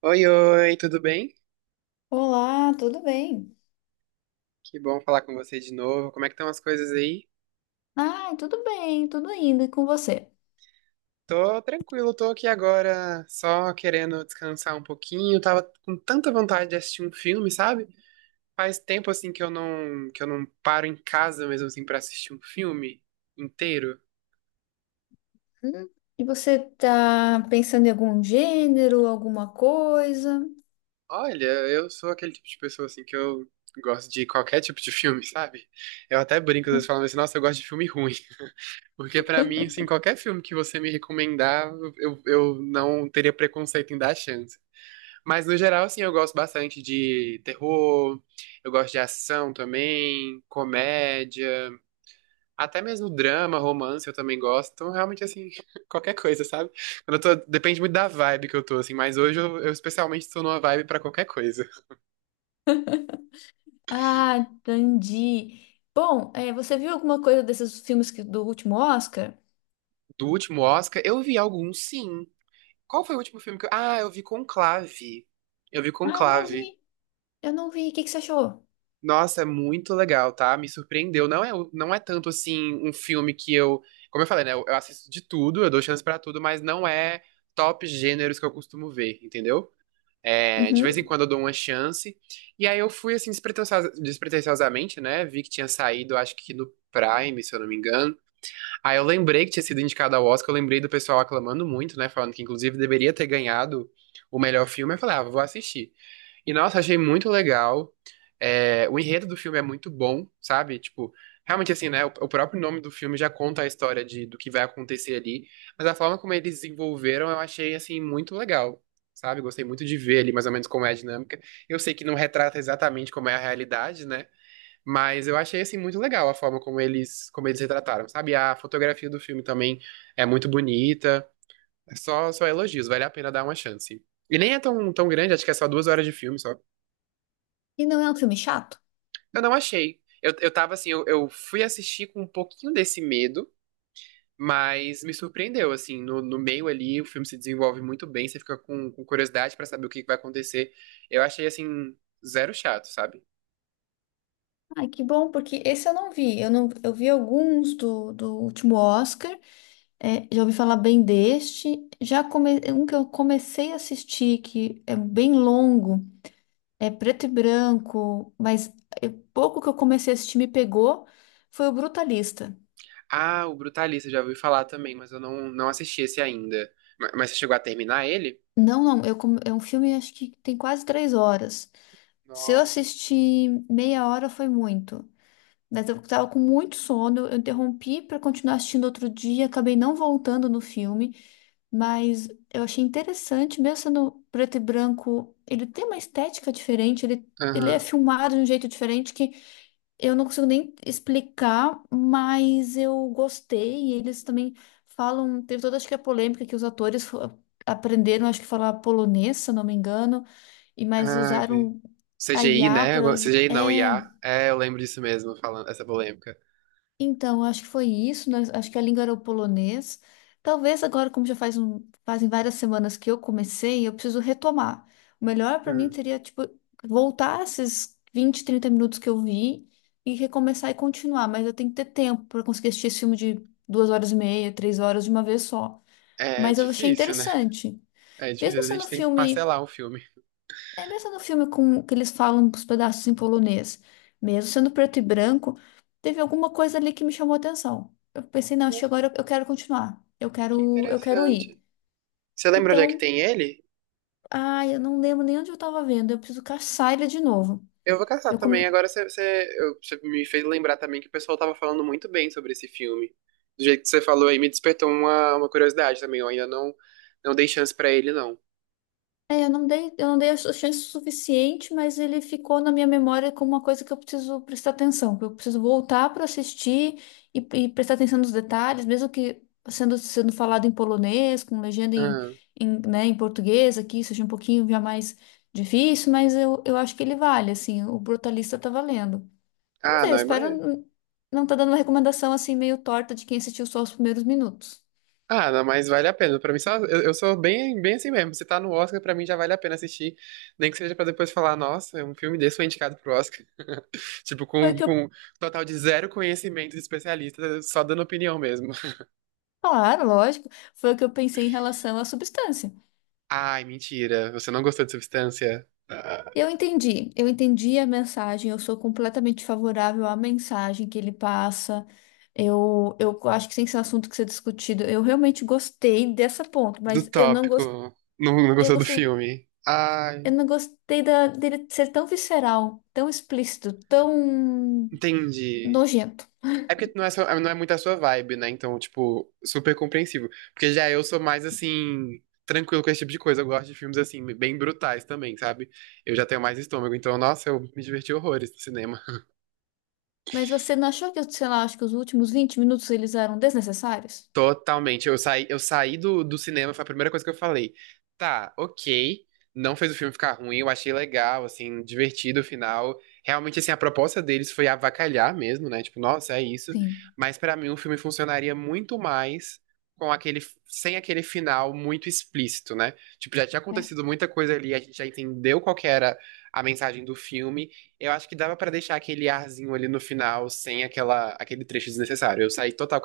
Oi, oi, tudo bem? Olá, tudo bem? Que bom falar com você de novo. Como é que estão as coisas aí? Ai, tudo bem, tudo indo, e com você? Tô tranquilo, tô aqui agora só querendo descansar um pouquinho. Tava com tanta vontade de assistir um filme, sabe? Faz tempo assim que eu não paro em casa mesmo assim para assistir um filme inteiro. Hum, E você tá pensando em algum gênero, alguma coisa? Olha, eu sou aquele tipo de pessoa assim que eu gosto de qualquer tipo de filme, sabe? Eu até brinco, às vezes falando assim, nossa, eu gosto de filme ruim. Porque pra mim, assim, qualquer filme que você me recomendar, eu não teria preconceito em dar chance. Mas no geral, assim, eu gosto bastante de terror, eu gosto de ação também, comédia, até mesmo drama, romance eu também gosto. Então, realmente, assim, qualquer coisa, sabe? Quando eu tô, depende muito da vibe que eu tô, assim, mas hoje eu especialmente tô numa vibe pra qualquer coisa. Ah, entendi. Bom, você viu alguma coisa desses filmes que- do último Oscar? Do último Oscar, eu vi alguns, sim. Qual foi o último filme que eu... Ah, eu vi Conclave. Eu vi Ah, eu não Conclave. vi, eu não vi. O que que você achou? Nossa, é muito legal, tá? Me surpreendeu. Não é tanto assim um filme que eu. Como eu falei, né? Eu assisto de tudo, eu dou chance pra tudo, mas não é top gêneros que eu costumo ver, entendeu? É, de vez em Uhum. quando eu dou uma chance. E aí eu fui assim, despretensiosamente, né? Vi que tinha saído, acho que no Prime, se eu não me engano. Aí eu lembrei que tinha sido indicado ao Oscar, eu lembrei do pessoal aclamando muito, né? Falando que inclusive deveria ter ganhado o melhor filme. Eu falei, ah, vou assistir. E nossa, achei muito legal. É, o enredo do filme é muito bom, sabe? Tipo, realmente assim, né? O próprio nome do filme já conta a história do que vai acontecer ali. Mas a forma como eles desenvolveram, eu achei assim muito legal. Sabe, gostei muito de ver ali mais ou menos como é a dinâmica. Eu sei que não retrata exatamente como é a realidade, né? Mas eu achei assim muito legal a forma como eles retrataram, sabe? A fotografia do filme também é muito bonita. É, só elogios, vale a pena dar uma chance. E nem é tão, tão grande, acho que é só 2 horas de filme só. E não é um filme chato? Eu não achei. eu tava assim, eu fui assistir com um pouquinho desse medo, mas me surpreendeu, assim, no meio ali o filme se desenvolve muito bem, você fica com curiosidade pra saber o que que vai acontecer. Eu achei assim, zero chato, sabe? Ai, que bom, porque esse eu não vi. Eu não, eu vi alguns do, do último Oscar. É, já ouvi falar bem deste. Um que eu comecei a assistir, que é bem longo, é preto e branco, mas é pouco que eu comecei a assistir me pegou, foi o Brutalista. Ah, o Brutalista, já ouvi falar também, mas eu não assisti esse ainda. Mas você chegou a terminar ele? Não, não, é um filme acho que tem quase 3 horas. Se eu Nossa. assistir meia hora foi muito. Mas eu estava com muito sono, eu interrompi para continuar assistindo outro dia, acabei não voltando no filme, mas eu achei interessante, mesmo sendo preto e branco, ele tem uma estética diferente, ele é Aham. filmado de um jeito diferente que eu não consigo nem explicar, mas eu gostei. E eles também falam, teve toda acho que a polêmica que os atores aprenderam, acho que falar polonês, se eu não me engano, e mas Ai, vi. usaram a CGI, IA né? para ajudar. CGI não, IA. É, eu lembro disso mesmo, falando essa polêmica. Então, acho que foi isso, né? Acho que a língua era o polonês. Talvez agora, como já fazem várias semanas que eu comecei, eu preciso retomar. O melhor para mim Uhum. seria, tipo, voltar esses 20, 30 minutos que eu vi e recomeçar e continuar, mas eu tenho que ter tempo para conseguir assistir esse filme de 2 horas e meia, 3 horas de uma vez só. É Mas eu achei difícil, né? interessante. É difícil, Mesmo às vezes a sendo um gente tem que filme. parcelar um filme. É mesmo no filme com que eles falam os pedaços em polonês, mesmo sendo preto e branco, teve alguma coisa ali que me chamou a atenção. Eu pensei, não, Nossa, chegou agora eu quero continuar. Eu que quero, eu quero ir. interessante. Você lembra onde é que Então, tem ele? ai, eu não lembro nem onde eu tava vendo. Eu preciso caçar ele de novo. Eu vou caçar Eu come- também. Agora você me fez lembrar também que o pessoal tava falando muito bem sobre esse filme. Do jeito que você falou aí, me despertou uma curiosidade também. Eu ainda não dei chance pra ele, não. É, eu não dei a chance suficiente, mas ele ficou na minha memória como uma coisa que eu preciso prestar atenção, que eu preciso voltar para assistir e prestar atenção nos detalhes, mesmo que sendo falado em polonês, com legenda Aham. Né, em português aqui, seja um pouquinho já mais difícil, mas eu acho que ele vale, assim, o Brutalista tá valendo. Vamos Ah, ver, eu não, é espero mais. Não tá dando uma recomendação assim meio torta de quem assistiu só os primeiros minutos. Ah, não, mas vale a pena. Pra mim, só, eu sou bem, bem assim mesmo. Se tá no Oscar, pra mim já vale a pena assistir. Nem que seja pra depois falar, nossa, é um filme desse foi indicado pro Oscar. Tipo, Foi o com, que eu, com total de zero conhecimento de especialista, só dando opinião mesmo. Claro, lógico, foi o que eu pensei em relação à substância. Ai, mentira. Você não gostou de Substância? Ah. Eu entendi a mensagem, eu sou completamente favorável à mensagem que ele passa. Eu acho que tem que ser um assunto que ser discutido. Eu realmente gostei dessa ponto, Do mas eu não gostei, tópico. Não eu gostou do gostei, filme. eu Ai, não gostei dele ser tão visceral, tão explícito, tão entendi. nojento. É porque não é, não é muito a sua vibe, né? Então, tipo, super compreensível. Porque já eu sou mais, assim, tranquilo com esse tipo de coisa. Eu gosto de filmes, assim, bem brutais também, sabe? Eu já tenho mais estômago. Então, nossa, eu me diverti horrores no cinema. Mas você não achou que, sei lá, acho que os últimos 20 minutos eles eram desnecessários? Totalmente. Eu saí do cinema, foi a primeira coisa que eu falei. Tá, ok. Não fez o filme ficar ruim, eu achei legal, assim, divertido o final. Realmente, assim, a proposta deles foi avacalhar mesmo, né? Tipo, nossa, é isso. Sim. Mas pra mim o filme funcionaria muito mais com aquele, sem aquele final muito explícito, né? Tipo, já tinha É. acontecido muita coisa ali, a gente já entendeu qual que era a mensagem do filme. Eu acho que dava pra deixar aquele arzinho ali no final sem aquele trecho desnecessário. Eu saí total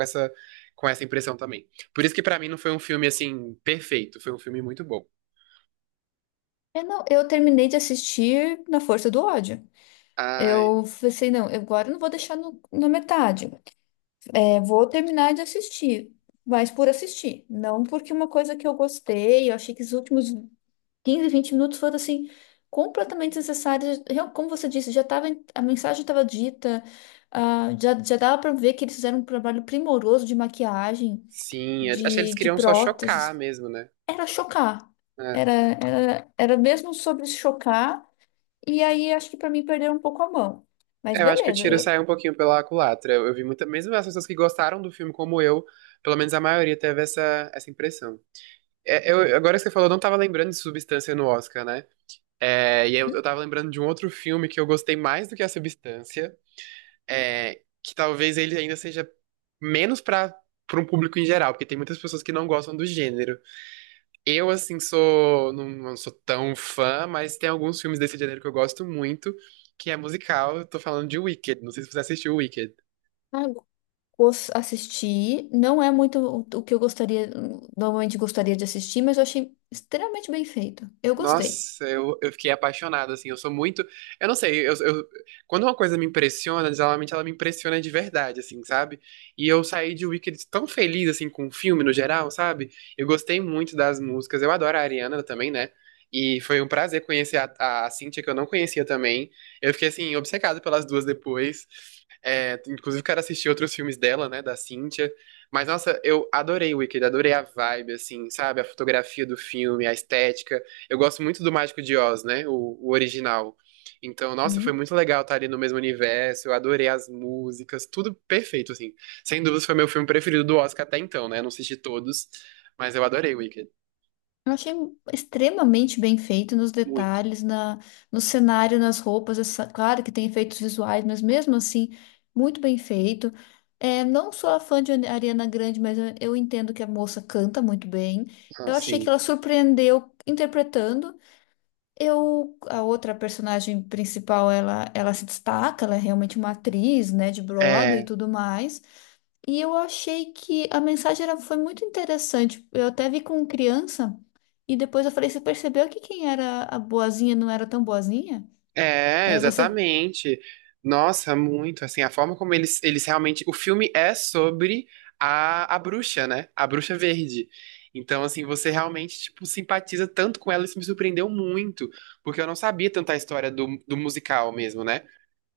com essa impressão também. Por isso que pra mim não foi um filme assim perfeito, foi um filme muito bom. Eu não, eu terminei de assistir na força do ódio. Ai, Eu pensei, não, agora eu não vou deixar no, na metade. É, vou terminar de assistir, mas por assistir, não porque uma coisa que eu gostei, eu achei que os últimos 15, 20 minutos foram assim completamente desnecessários. Real- Como você disse, já tava, em- a mensagem estava dita, ah, já, já dava para ver que eles fizeram um trabalho primoroso de maquiagem, sim, acho que eles de queriam só chocar próteses. mesmo, né? Era chocar. É. Era mesmo sobre chocar, e aí acho que para mim perderam um pouco a mão. Mas Eu acho que o beleza, tiro eu. saiu um pouquinho pela culatra. Eu vi muita, mesmo as pessoas que gostaram do filme como eu, pelo menos a maioria teve essa impressão. É, agora que você falou, eu não tava lembrando de Substância no Oscar, né? É, e eu tava lembrando de um outro filme que eu gostei mais do que a Substância, é, que talvez ele ainda seja menos pra, um público em geral, porque tem muitas pessoas que não gostam do gênero. Eu, assim, sou. Não sou tão fã, mas tem alguns filmes desse gênero que eu gosto muito, que é musical. Eu tô falando de Wicked. Não sei se você assistiu Wicked. Hum? Assisti. Não é muito o que eu gostaria, normalmente gostaria de assistir, mas eu achei extremamente bem feito. Eu gostei. Nossa, eu fiquei apaixonado, assim, eu sou muito, eu não sei, quando uma coisa me impressiona, geralmente ela me impressiona de verdade, assim, sabe? E eu saí de Wicked tão feliz, assim, com o filme no geral, sabe? Eu gostei muito das músicas, eu adoro a Ariana também, né? E foi um prazer conhecer a Cynthia, que eu não conhecia também, eu fiquei, assim, obcecado pelas duas depois, é, inclusive quero assistir outros filmes dela, né, da Cynthia, mas, nossa, eu adorei Wicked, adorei a vibe, assim, sabe? A fotografia do filme, a estética, eu gosto muito do Mágico de Oz, né? O original. Então, nossa, foi Hum. muito legal estar ali no mesmo universo. Eu adorei as músicas, tudo perfeito, assim. Sem dúvidas, foi meu filme preferido do Oscar até então, né? Não assisti todos, mas eu adorei Wicked. Eu achei extremamente bem feito nos Muito. detalhes, na, no cenário, nas roupas. Essa, claro que tem efeitos visuais, mas mesmo assim, muito bem feito. É, não sou a fã de Ariana Grande, mas eu entendo que a moça canta muito bem. Eu achei que Assim. ela surpreendeu interpretando. Eu, a outra personagem principal, ela se destaca, ela é realmente uma atriz, né, de Broadway e É. tudo mais. E eu achei que a mensagem era, foi muito interessante. Eu até vi com criança e depois eu falei, você percebeu que quem era a boazinha não era tão boazinha? É, Aí você, exatamente. Nossa, muito, assim, a forma como eles realmente... O filme é sobre a bruxa, né? A bruxa verde. Então, assim, você realmente, tipo, simpatiza tanto com ela, isso me surpreendeu muito, porque eu não sabia tanto a história do musical mesmo, né?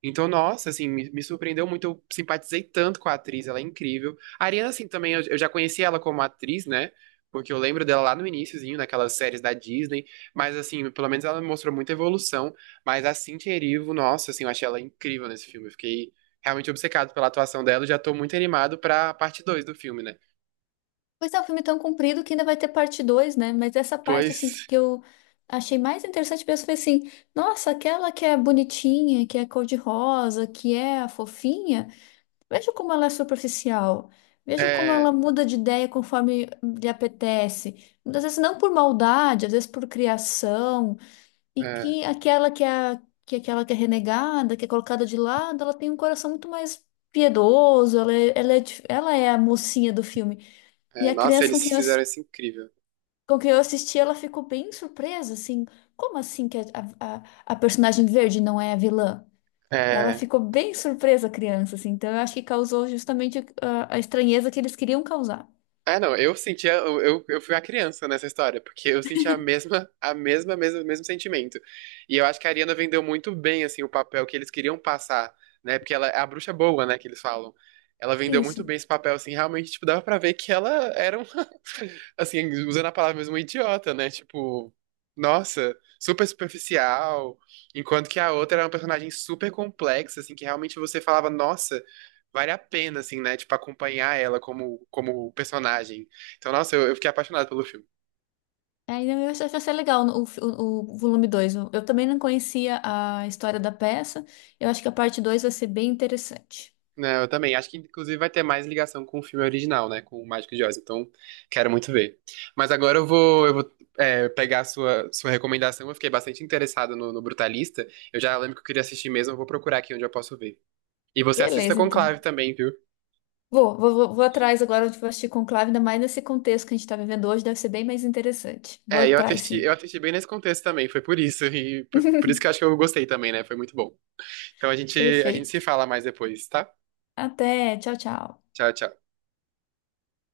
Então, nossa, assim, me surpreendeu muito. Eu simpatizei tanto com a atriz, ela é incrível. A Ariana, assim, também, eu já conheci ela como atriz, né? Porque eu lembro dela lá no iniciozinho, naquelas séries da Disney. Mas, assim, pelo menos ela mostrou muita evolução. Mas a Cynthia Erivo, nossa, assim, eu achei ela incrível nesse filme. Eu fiquei realmente obcecado pela atuação dela. E já tô muito animado pra parte dois do filme, né? pois é, um filme é tão comprido que ainda vai ter parte dois, né? Mas essa parte, assim, Pois, que eu achei mais interessante mesmo foi assim, nossa, aquela que é bonitinha, que é cor-de-rosa, que é a fofinha. Veja como ela é superficial. Veja como ela é, muda de ideia conforme lhe apetece. Muitas vezes não por maldade, às vezes por criação. E é, que aquela que é aquela que é renegada, que é colocada de lado, ela tem um coração muito mais piedoso. Ela é a mocinha do filme. E é, a nossa, criança com eles quem fizeram isso incrível. com quem eu assisti, ela ficou bem surpresa, assim. Como assim que a personagem verde não é a vilã? Ela É. ficou bem surpresa, a criança, assim. Então, eu acho que causou justamente a estranheza que eles queriam causar. Ah, não, eu sentia, eu fui uma criança nessa história, porque eu sentia mesmo sentimento. E eu acho que a Ariana vendeu muito bem, assim, o papel que eles queriam passar, né? Porque ela é a bruxa boa, né, que eles falam. Ela É vendeu isso. muito bem esse papel, assim, realmente, tipo, dava pra ver que ela era assim, usando a palavra mesmo, um idiota, né? Tipo, nossa, super superficial. Enquanto que a outra era uma personagem super complexa, assim, que realmente você falava, nossa, vale a pena, assim, né? Tipo, acompanhar ela como personagem. Então, nossa, eu fiquei apaixonado pelo filme. Aí eu acho que vai ser legal o volume dois. Eu também não conhecia a história da peça. Eu acho que a parte 2 vai ser bem interessante. Né, eu também. Acho que, inclusive, vai ter mais ligação com o filme original, né? Com o Mágico de Oz. Então, quero muito ver. Mas agora eu vou pegar a sua recomendação. Eu fiquei bastante interessado no Brutalista. Eu já lembro que eu queria assistir mesmo. Eu vou procurar aqui onde eu posso ver. E você assista Beleza, então. Conclave também, viu? Vou atrás agora de assistir Conclave, ainda mais nesse contexto que a gente está vivendo hoje, deve ser bem mais interessante. Vou É, eu atrás, assisti, eu sim. assisti bem nesse contexto também, foi por isso, e por isso que eu acho que eu gostei também, né? Foi muito bom. Então a gente se Perfeito. fala mais depois, tá? Até, tchau, tchau. Tchau, tchau.